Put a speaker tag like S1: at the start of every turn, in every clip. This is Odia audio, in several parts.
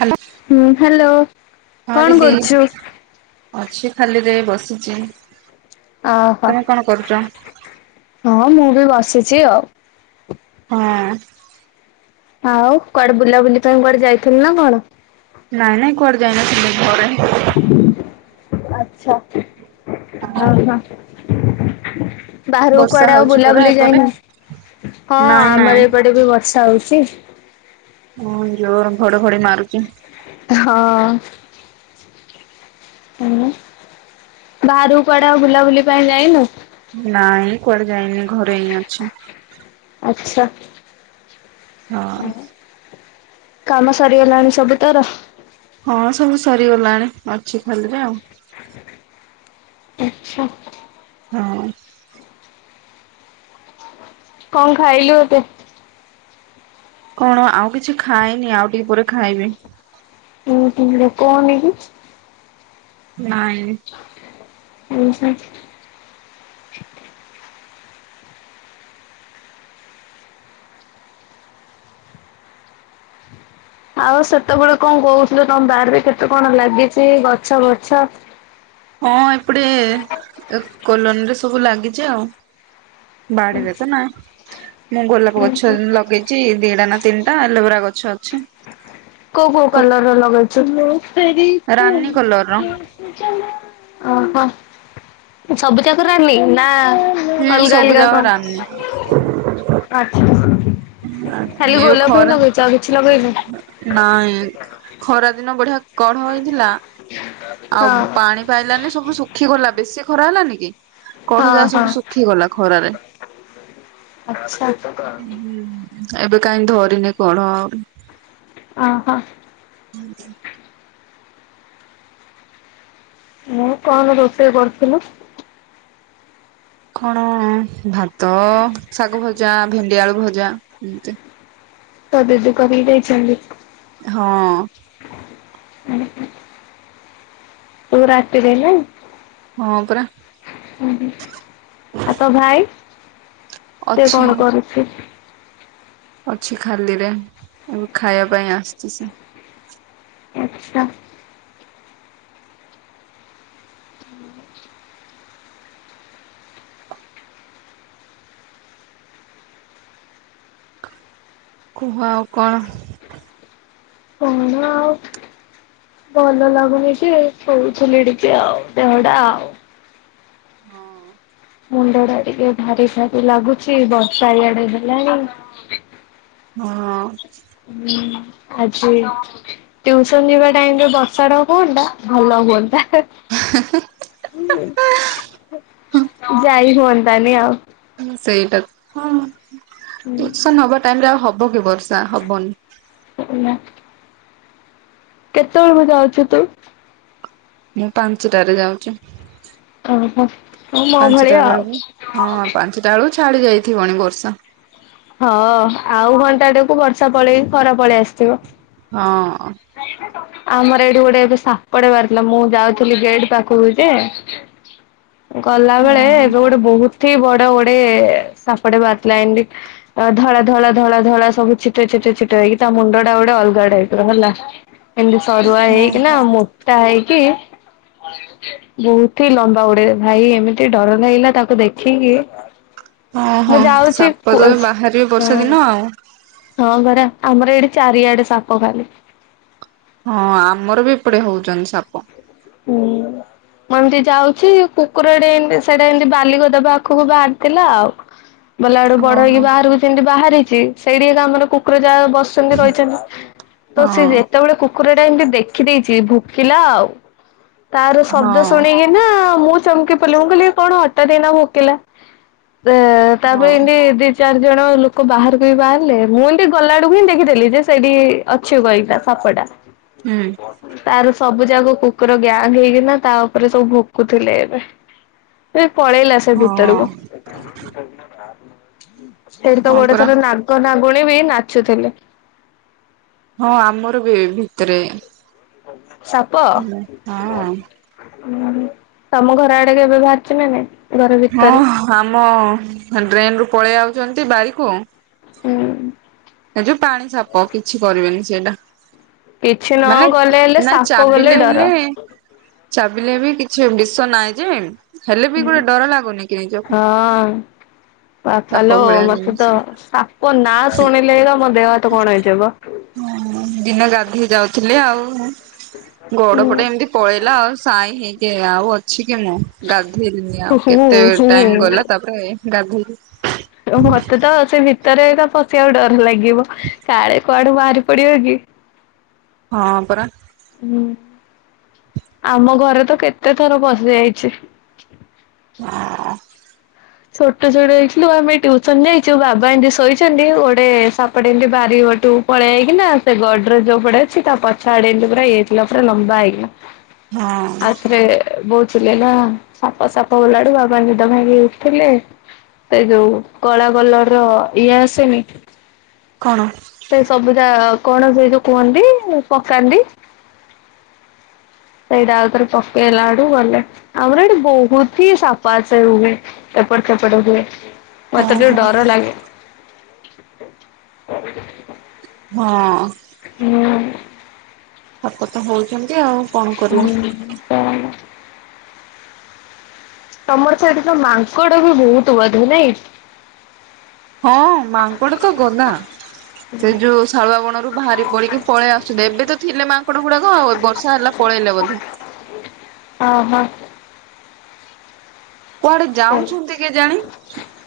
S1: ହ୍ୟାଲୋ
S2: ହୁଁ ହ୍ୟାଲୋ
S1: ହଁ
S2: କଣ
S1: ଦିଦି
S2: କରୁଛୁ?
S1: ଅଛି। ଖାଲିରେ ବସିଚି।
S2: ଓହୋ ହଁ ମୁଁ ବି ବସିଚି ଆଉ।
S1: ହଁ।
S2: ଆଉ କୁଆଡେ ବୁଲାବୁଲି ପାଇଁ କୁଆଡେ ଯାଇଥିଲ ନା କଣ?
S1: ନାଇଁ [inaudible] ଘରେ
S2: ଆଛା ଅ ହ। ବାହାରକୁ
S1: ବର୍ଷା
S2: କୁଆଡେ ଆଉ
S1: ହଉଛି ପରା
S2: ବୁଲାବୁଲି
S1: ଏପଟେ।
S2: ଯାଇନ? ହଁ
S1: ନାଇଁ ନାଇଁ
S2: ଆମର ଏପଟେ ବି ବର୍ଷା ହଉଚି। ଛି।
S1: ହଁ ଜୋର ଘଡ ଘଡ଼ି ମାରୁଚି।
S2: ହଁ ଅ। ଉଁ ବାହାରୁକୁ କୁଆଡେ ଆଉ ବୁଲାବୁଲି ପାଇଁ ଯାଇନୁ?
S1: ନାଇଁଁ କୁଆଡେ ଯାଇନି ଘରେ ହିଁ ଅଛି।
S2: ଆଚ୍ଛା।
S1: ହଁ।
S2: କାମ ସରିଗଲାଣି ସବୁ ତୋର?
S1: ହଁ ସବୁ ସରିଗଲାଣି। ଅଛି ଖାଲିରେ ଆଉ
S2: ଆଚ୍ଛା।
S1: ହଁ ଅ।
S2: କଣ ଖାଇଲୁ ତୁ?
S1: କଣ ଆଉ କିଛି ଖାଇନି ଆଉ ଟିକେ ପରେ ଖାଇବି।
S2: ହୁଁ ହୁଁ ଲୋକ ଙ୍କୁ ନେଇକି
S1: ନାଇଁ।
S2: ଉୁଁ ହୁଁ। ଆଉ ସେତବେଳେ କଣ କହୁଥୁଲୁ ତମ ବାରିରେ କେତେ କଣ ଲାଗିଚି ଗଛ ବଛ।
S1: ହଁ ଏପଟେ କଲୋନୀରେ ସବୁ ଲାଗିଚି ଆଉ। ବାଡ଼ିିବେ ତ ନା ମୁଁ ଗୋଲାପ ଗଛ ଲଗେଇଚି ଦିଟା ନା ତିନିଟା ଏଲୋବେରା ଗଛ ଅଛି।
S2: କୋଉ କୋଉ କଲର ର ଲଗେଇଛୁ?
S1: ରାନୀ କଲର ର
S2: [unintelligible] ଓହୋ ସବୁଜାକ ରାନୀ ନା
S1: ହୁଁ
S2: ଅଲଗା
S1: ସବୁ
S2: ଅଲଗା
S1: ଯାକ
S2: କଣ
S1: ରାନୀ
S2: ଆଛା। ଖାଲି
S1: ଏବେ
S2: ଗୋଲାପ ହିଁ
S1: ଖରା
S2: ଲଗେଇଚ ଆଉ କିଛି ଲଗେଇନୁ?
S1: ନାଇଁ ଖରା ଦିନ ବଢିଆ କଢ ହେଇଥିଲା ଆଉ
S2: ହଁ
S1: ପାଣି ପାଇଲାନି ସବୁ ଶୁଖି ଗଲା। ବେଶୀ ଖରା ହେଲାନି? କି? କଢ
S2: ହଁ
S1: ଯାହା
S2: ହଁ
S1: ସବୁ ଶୁଖିଗଲା ଖରାରେ।
S2: ଆଚ୍ଛା
S1: ଏବେ କାହିଁ ଧରିନି କଢ଼?
S2: ଓହୋ।
S1: ଉଁ ହୁଁ ।
S2: ମୁଁ କଣ ରୋଷେଇ କରୁଥୁଲୁ?
S1: କଣ ଭାତ ଶାଗ ଭଜା ଭେଣ୍ଡି ଆଳୁ ଭଜା ଏମତି।
S2: ତୋ ଦିଦି କରିକି ଯାଇଛନ୍ତି।
S1: ହଁ।
S2: ଉଁ ହୁଁ। ତୁ ରାତିରେ ନା।
S1: ହଁ ପରା।
S2: ଉଁ ହୁଁ ଆ ତ ଭାଇ? ସେ
S1: ଅଛି
S2: କଣ କରୁଛି?
S1: ଅଛି ଖାଲିରେ ଏବେ ଖାଇବା ପାଇଁ ଆସିଚି ସିଏ।
S2: ଆଛା। [unintelligible]
S1: କୁହ ଆଉ କଣ?
S2: କଣ ଆଉ? ଭଲ ଲାଗୁନି ଟି କହୁଥିଲି ଟିକେ ଆଉ ଦେହ ଟା ଆଉ।
S1: ହଁ।
S2: ମୁଣ୍ଡ ଟା ଟିକେ ଭାରି ଭାରି ଲାଗୁଚି ବର୍ଷା ଇଆଡେ ଦେଲାଣି।
S1: ହଁ।
S2: ହୁଁ ଆଜି ଟିଉସନ ଯିବା ଟାଇମ ରେ ବର୍ଷା ଟା ହୁଅନ୍ତା ଭଲ ହୁଅନ୍ତା। ହେ ଯାଇ ହୁଅନ୍ତା ନି ଆଉ।
S1: ସେଇଟା ହଁ ଟିଉସନ୍ ହବା ଟାଇମରେ ଆଉ ହ ହବ କି ବର୍ଷା ହବନି।
S2: ନା। କେତବେଳକୁ ଯାଉଚୁ ତୁ?
S1: ମୁଁ ପାଞ୍ଚଟାରେ ଯାଉଚି।
S2: ଓହୋ ହଁ ମୋ
S1: ପାଞ୍ଚଟା
S2: ଭଳିଆ ଆଉ।
S1: ବେଳକୁ ହଁ ପାଞ୍ଚଟା ବେଳକୁ ଛାଡି ଯାଇଥିବଣି ବର୍ଷା।
S2: ହଁ ଆଉ ଘଣ୍ଟାରେକୁ ବର୍ଷା ପଳେଇକି ଖରା ପଳେଇ ଆସିଥିବ।
S1: ହଁ।
S2: [unintelligible] ଆମର ଏଇଠି ଗୋଟେ ଏବେ ସାପଡେ ବାହାରି ଥିଲା ମୁଁ ଯାଉଥିଲି ଗେଟ୍ ପାଖକୁ ଯେ। ଗଲା ବେଳେ
S1: ଓହୋ
S2: ଏବେ ଗୋଟେ ବହୁତ ଏଠି ବଡ ଗୋଡେ ସାପଟେ ବାହାରି ଥିଲାତ। ଏମିତି ଧଳା ଧଳା ଧଳା ଧଳା ସବୁ ଛିଟା ଛି ଛିଟା ଛିଟା ହେଇକି ତା ମୁଣ୍ଡ ଟା ଗୋଟେ ଅଲଗା ଟାଇପିର ହେଲା। ଏମତି ସରୁଆ ହେଇକି ନା ମୋଟା ହେଇକି। ବହୁତ ହି ଲମ୍ବା ଉଡେ ଭାଇ ଏମିତି ଡର ଲାଗିଲା ତାକୁ ଦେଖିକି।
S1: ହଁ
S2: ମୁଁ
S1: ହଁ
S2: ଯାଉଛି
S1: ସାପ ତ
S2: କୁଲଷ
S1: ବାହାରିବେ ବର୍ଷା ଦିନ
S2: ହଁ
S1: ଆଉ।
S2: ହଁ ପରା। ଆମର ଏଠି ଚାରିଆଡେ ସାପ ଖାଲି।
S1: ହଁ ଆମର ବି ଏପଟେ ହଉଚନ୍ତି ସାପ।
S2: ହୁଁ। ମୁଁ ଏମିତି ଯାଉଛି କୁକୁରଟେ ଏମତି ସେଟା ଏମିତି ବାଲିଗଦା ପାଖକୁ ବାହାରିଥିଲା ଆଉ। ବଲା ଆଡୁ ବଡ
S1: ଓହୋ
S2: ହେଇକି
S1: ହଁ
S2: ବାହାରକୁ ସେମିତି ବାହାରିଛି। ସେଇଠି ଆମର କୁକୁର ଯା ବସିଛନ୍ତି ରହିଛନ୍ତି। ତ ସେ
S1: ହଁ
S2: ଯେତେବେଳେ କୁ କୁକୁର ଟା ଏମିତି ଦେଖିଦେଇଚି ଭୁକିଲା ଆଉ। ତାର ଶବ୍ଦ ଶୁଣିକି ନା ମୁଁ ଚମକି ପିଡିଲି ମୁଁ କହିଲି କଣ ହଠାତ ଏଇନା ଭୁକିଲା। ଦେ ତାପରେ
S1: ହଁ
S2: ଏମତି ଚାରିଜଣ ଲୋକ ବାହାରକୁ ବାହାରିଲେ। ମୁଁ ଏମିତି ଗଲା ଆଡକୁ ହିଁ ଦେଖିଦଥିଲି। ଯେ ସେଇଠି ଅଛି ୱାଇଟା ସାପଟା।
S1: ହୁଁ
S2: ତାର ସବୁ ଯାକ କୁ କୁକୁର ଗ୍ୟାଙ୍ଗ ହେଇକିନା ତା ଉପରେ ସବୁ ଭୁକୁଥିଲେ ଏବେ। ପଳେଇଲା ସେ
S1: ହଁ
S2: ଭିତରକୁ। ସେଇଠି ତ
S1: ହଁ
S2: ଗୋଟେ
S1: ପରା
S2: ଥର ନାଗ ନାଗୁଣୀ ବି ନାଚୁଥିଲେ।
S1: ହଁ ଆମର ବି ଭିତରେ।
S2: ସାପ
S1: ହଁ
S2: ହୁଁ। ତମ ଘର ଆଡେ କେବେ ବାହାରିଛି ନା ନାଇଁ ।
S1: ହଁ ଆମ ଡ୍ରେନ ରୁ ପଳେଇ ଆଉଛନ୍ତି ବାରିକୁ।
S2: ହୁଁ।
S1: ଏ ଯୋଉ ପାଣି ସାପ କିଛି କରିବେନି ସେଇଟା।
S2: କିଛି ନ
S1: ମାନେ
S2: ଗଲେ ହେଲେ
S1: ନା
S2: ସାପ ବୋଲେ
S1: ଚାବିଲେ
S2: ଡର।
S1: ହେଲେ। ଚାବିଲେ ବି କିଛି ବିଷ ନାହିଁ ଯେ ହେଲେ ବି ଗୋଟେ ଡର ଲାଗୁନି। କି ନିଜକୁ
S2: ହଁ
S1: ସାପ
S2: ବାପାଲୋ
S1: ଭଳିଆ
S2: ମତେତ ସାପ ନାଁ ଶୁଣି
S1: ହଁ ଦିନ ଗାଧେଇ ଯାଉଥିଲେ ଆଉ। ଗୋଡ
S2: ହୁଁ
S1: ପଟେ ଏମିତି ପଳେଇଲା ଆଉ ସାଇଁ ହେଇକି ଆଉ ଅଛି। ମୁଁ ଗାଧେଇଲିନି ଆଉ
S2: ହୁଁ
S1: କେତେ ଟାଇମ
S2: ହୁଁ।
S1: ଗଲା ତାପରେ ଗାଧେଇ
S2: ମତେ ତ ସେ ଭିତରେ ତ ପଶିବାକୁ ଡର ଲାଗିବ। କାଳେ କୁଆଡୁ ବାହାରି ପଡିବ କି?
S1: ହଁ ପରା।
S2: ହୁଁ। ଆମ ଘରେ ତ କେତେ ଥର ପଶିଯାଇଚି।
S1: ହଁ।
S2: ଛୋଟ ଛୋଟ ହେଇଥିଲୁ ଆମେ ଟ୍ୟୁସନ ଯାଇଚୁ। ବାବା ଏମତି ଶୋଇଚନ୍ତି। ଗୋଟେ ସାପଟେ ଏମିତି ବାହାରି ହେଟୁ ପଳେଇ ଆଇକିନା ସେ ଗଡରେଜ ଯୋଉ ପଟେ ଅଛି ତା ପଛ ଆଡେ ଏମିତି ପୁରା ଏ କ୍ଲାସର ଲମ୍ବା ହେଇକିନା
S1: ହଁ
S2: ଆଉଥରେ ବହୁଥିଲେ ନା ସାପ ସାପ ଓଲାଡୁ ଆଉ କଣ ନିଦ ଭାଙ୍ଗି ଥିଲେ ସେ ଯୋଉ କଳା କଲର ର ଇଏ ଆସେନି।
S1: କଣ
S2: ସେ ସବୁଦା କଣ ସେଇ ଯୋଉ କୁହନ୍ତି ପକାନ୍ତି। ସେଇଟା ଆଉଥର ପକେଇଲା ଆଡୁ ଗଲେ ଆମର ଏଇଠି ବହୁତ ହି ସାଫା ସେ ହୁଏ। ଏପଟ ସେପଟ ହୁଏ ମତେ ଟିକେ
S1: ଓହୋ
S2: ଡର ଲାଗେ।
S1: ହଁ।
S2: ହୁଁ।
S1: ସାପ ତ ହଉଚନ୍ତି।
S2: ହୁଁ କଣ? ତମର ସେ ଏଠି ତ ମାଙ୍କଡ ବି ବହୁତ ବଧେ ନାଇଁ।
S1: ହଁ ମାଙ୍କଡ ତ ଗଲା ସେ ଯୋଉ ଶାଳୁଆ ବଣରୁ ବାହାରି ପଡିକି ପଳେଇ ଆସୁେ ଏବେ ତ ଥିଲେ ମାଙ୍କଡ ଗୁଡାକ ଆଉ ବର୍ଷା ହେଲା ପ ପଳେଇଲେ ବୋଧେ।
S2: ହଁ
S1: କୁଆଡେ
S2: ହଉ
S1: ଯାଉଛନ୍ତି କେଜାଣି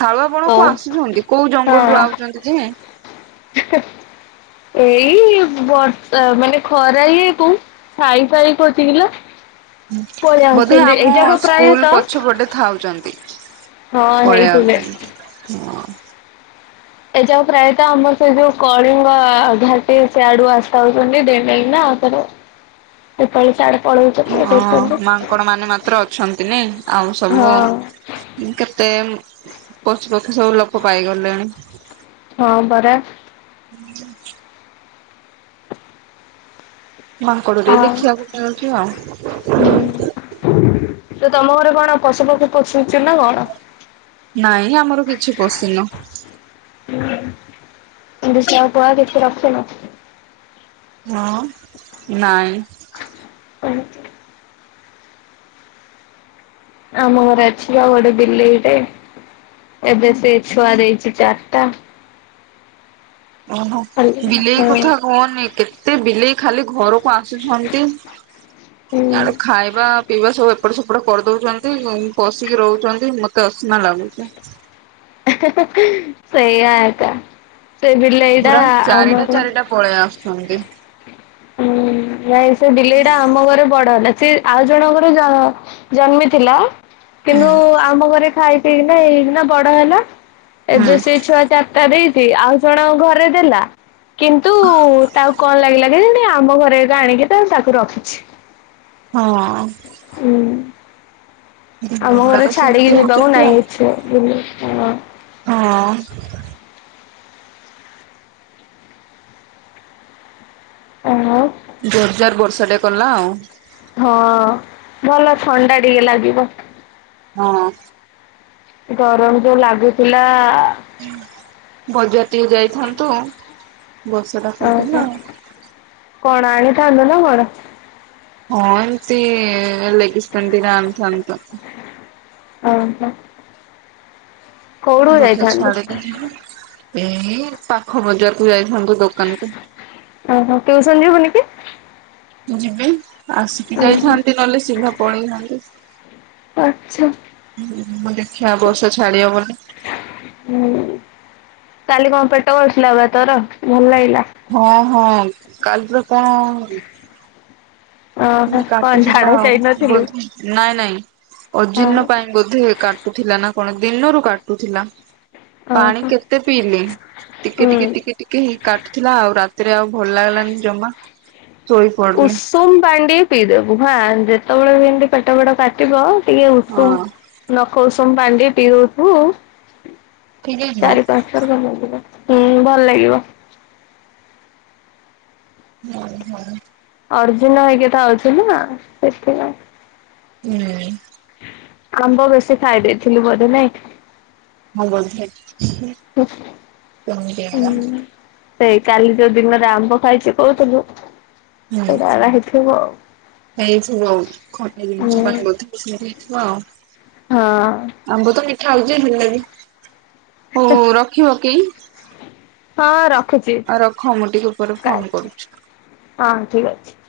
S1: ଶାଳୁଆ ବଣ କୁ ଆସୁଛନ୍ତି କୋଉ ଜଙ୍ଗଲରୁୁ
S2: ହଁ।
S1: ଆଉଛନ୍ତି ଯେ
S2: [inaudible] ଏଇ ବର୍ଷା ମାନେ ଖରା ଇଏକୁ ସାଇ ଫାଇ ପଇଚିକିଲୋ
S1: ବୋଧେ ଆମ ସ୍କୁଲ
S2: ପ୍ରାୟତଃ
S1: ପଛପଟେ ଥାଉଛନ୍ତି।
S2: ହଁ
S1: ପଳେଇବା
S2: ହେଇଥିବେ।
S1: କଥା
S2: ଏ ଯୋଉ ପ୍ରାୟତଃ ଆମର ସେ ଯୋଉ କଳିଙ୍ଗ ଘାଟି ସେ ଆଡୁ ଆସି ଯାଉଛନ୍ତି ଡେ ଡେଇକିନ ନା। [unintelligible]
S1: ହଁ ମାଙ୍କଡ ମାନେ ମାତ୍ର ଅଛନ୍ତି ନି ଆଉ ସବୁ
S2: ହଁ
S1: କେତେ ପଶୁ ପକ୍ଷୁ ସବୁ ଲୋକ ପାଇଗଲେଣି
S2: ହଁ ପରା।
S1: ମାଙ୍କଡ
S2: ହଁ।
S1: ଟିକେ ଦେଖିବାକୁ ଯାଉଛୁ
S2: ହୁଁ
S1: ଆଉ।
S2: ତ ତମ ଘରେ କଣ ପଶୁ ପକ୍ଷୀ ପଷୁଛି ନା କଣ?
S1: ନାଇଁ ଆମର କିଛି ପଶୀନୁ।
S2: ଦୁଷଆ ପୁଆ କିଛି ରଖିନୁ
S1: ହଁ ନାଇଁ
S2: ଉ ହୁ। ଆମ ଘରେ ଅଛି ବା ଗୋଟେ ବିଲେଇଟେ। ଏବେ ସେ ଛୁଆ ଦେଇଛି ଚାରିଟା।
S1: ଓହୋ
S2: ଖାଲି
S1: ବିଲେଇ
S2: ହଁ
S1: କଥା କହନି କେତେ ବିଲେଇ ଖାଲି ଘରକୁ ଆସୁଛନ୍ତି।
S2: ହୁଁ
S1: ଆଡେ ଖାଇବା ପିଇବା ସବୁ ଏପଟ ସେପଟ କରିଦଉଛନ୍ତି ପଶିକି ରହୁଛନ୍ତି ମତେ ଅସନା ଲାଗୁଛି।
S2: ସେଇଆ ଏକା ସେ ବିଲଇଟା
S1: ପୁରା ଚାରିଟା
S2: ଆମର
S1: ଚାରିଟା ପଳେଇ ଆସୁଛନ୍ତି
S2: ହୁଁ ନାଇଁ ସେ ବିଲେଇ ଟା ଆମ ଘରେ ବଡ ହେଲା। ସେ ଆଉ ଜଣଙ୍କର ଜ ଜନ୍ମିଥିଲା
S1: ହୁଁ
S2: କିନ୍ତୁ ଆମ ଘରେ ଖାଇ ପି କିନା ଏଇକିନା ବଡ ହେଲା ଏବେ
S1: ହୁଁ।
S2: ସେ ଛୁଆ ଚାରିଟା ଦେଇ ଆଉ ଜଣଙ୍କ ଘରେ ଦେଲା କିନ୍ତୁ ତାକୁ କଣ ଲାଗିଲା କେଜାଣି ଆମ ଘରେ ଏକା ଆଣିକି ତା ତାକୁ ରଖୁଛି।
S1: ହଁ।
S2: ଆମ
S1: ଗୁଡା
S2: ଘରେ
S1: ତ ସେମିତି
S2: ଛାଡିକି ଯିବାକୁ
S1: ହଉଛନ୍ତି ଆଉ
S2: ନାହିଁ କିଛି ବୁ
S1: ହଁ।
S2: ଆଉ
S1: ଜୋରଜାର ବର୍ଷା ଟେ କଲା ଆଉ
S2: ହଁ ଭଲ ଥଣ୍ଡା ଟିକେ ଲାଗିବ।
S1: ହଁ।
S2: ଗରମ ଯୋଉ ଲାଗୁଥିଲା
S1: ବଜାର ଟିକେ ଯାଇଥାନ୍ତୁ। ବର୍ଷା ଟା କରିଦେଲା
S2: ଆଜ୍ଞା
S1: ଆଉ।
S2: କଣ ଆଣିଥାନ୍ତୁ ନା କଣ?
S1: ହଁ ଏମିତି ଲେଗ୍ସ୍ ପ୍ୟାଣ୍ଟ ଦିଟା ଆଣିଥାନ୍ତି ତ
S2: ଓ ହୋ।
S1: ବର୍ଷା ଛାଡୁ ଟିକେ ତ ଏଇ ପାଖ ବଜାରକୁ ଯାଇ ହାନ୍ତୁ ଦୋକାନକୁ
S2: ଓହୋ ଟିଉସନ ଯିବୁନି କି?
S1: ଯିବି ଆସିକି
S2: ଓହୋ
S1: ଯାଇଥାନ୍ତି ନହେଲେ ସିଧା ପଳେଇଥାନ୍ତି।
S2: ଆଚ୍ଛା।
S1: ହୁଁ ଦେଖିବା ବର୍ଷା ଛାଡ଼ିବ ବୋଲେ
S2: ହୁଁ କାଲି କଣ ପେଟ କାଟୁଥିଲା ବା ତୋର ତୋର ଭଲ ଲାଗ
S1: ହଁ ହଁ, କାଲ୍ ତ କଣ?
S2: ଓହୋ କଣ
S1: କାଟୁଥିବା
S2: ଝାଡା
S1: ଆଉ
S2: ଯାଇନଥିଲୁ?
S1: ବୋଧେ ନାଇଁ ନାଇଁ
S2: ଓହୋ
S1: ଅଜିୀର୍ଣ୍ଣ ପାଇଁ ବୋଧେ କାଟୁଥିଲା ନା କଣ ଦିନରୁ କାଟୁଥିଲା। ପାଣି କେତେ ପିଇଲି ଟିକେ
S2: ହୁଁ।
S1: ଟିକେ ଟିକେ ଟିକେ ହେଇ କାଟୁଥିଲା। ଆଉ ରାତ ରାତିରେ ଆଉ ଭଲ ଲାଗିଲାନି ଜମା ଶୋଇ ପଡିଲି।
S2: ଉଷୁମ ପାଣି ଟିକେ ପିଇଦବୁ। ହାଁ, ଯେତେବେଳେ ବି ଏମିତି ପେଟ ଫେଟ କାଟିବ। ଟିକେ
S1: ହଁ
S2: ଉଷୁମ ନଖ ଉଷୁମ ପାଣି ଟିକେ ପିଇ ଦଉଥିବୁ
S1: ଠିକ ହେଇଯିବ
S2: ଚାରି ପାଞ୍ଚ ଥର ଜନ୍ମଦିନ ହୁଁ ଭଲ ଲାଗିବ।
S1: ହୁଁ, ହୁଁ।
S2: ଅର୍ଜୁନ ହେଇକି ଥାଉଛନ୍ତି ନା ସେଥିପାଇଁ।
S1: ହୁଁ।
S2: ଆମ୍ବ ବେଶୀ ଖାଇ ଦେଇେଇଥିଲୁ ବୋଧେ ନାଇଁ?
S1: ହୁଁ ବୋଧେ!
S2: ହଁ,
S1: ସେମିତି ଏକା
S2: ହୁଁ। ସେଇ କାଲି ଯୋଉ ଦିନରେ ଆମ୍ବ ଖାଇଛି କହୁଥିଲୁ। ସେଇଟାଗା ହେଇଥିବ।
S1: ଏଇ ସବୁ ଆଉ ଖଟା
S2: ହୁଁ
S1: ଜିନିଷ ପାଇଁ ବଧେ ହେଇଥିବ ଆଉ।
S2: ହଁ
S1: ଆମ୍ବ ତ ମିଠା ଆଉଛି ଭଲ ବି। ହଉ ରଖିବ କି?
S2: ହଁ, ରଖୁଛି।
S1: ଆଉ ରଖ ମୁଁ ଟିକେ ପରେ ଫୋନ
S2: କାଟ୍!
S1: କରୁଛି।
S2: ହଁ ଠିକ୍ ଅଛି।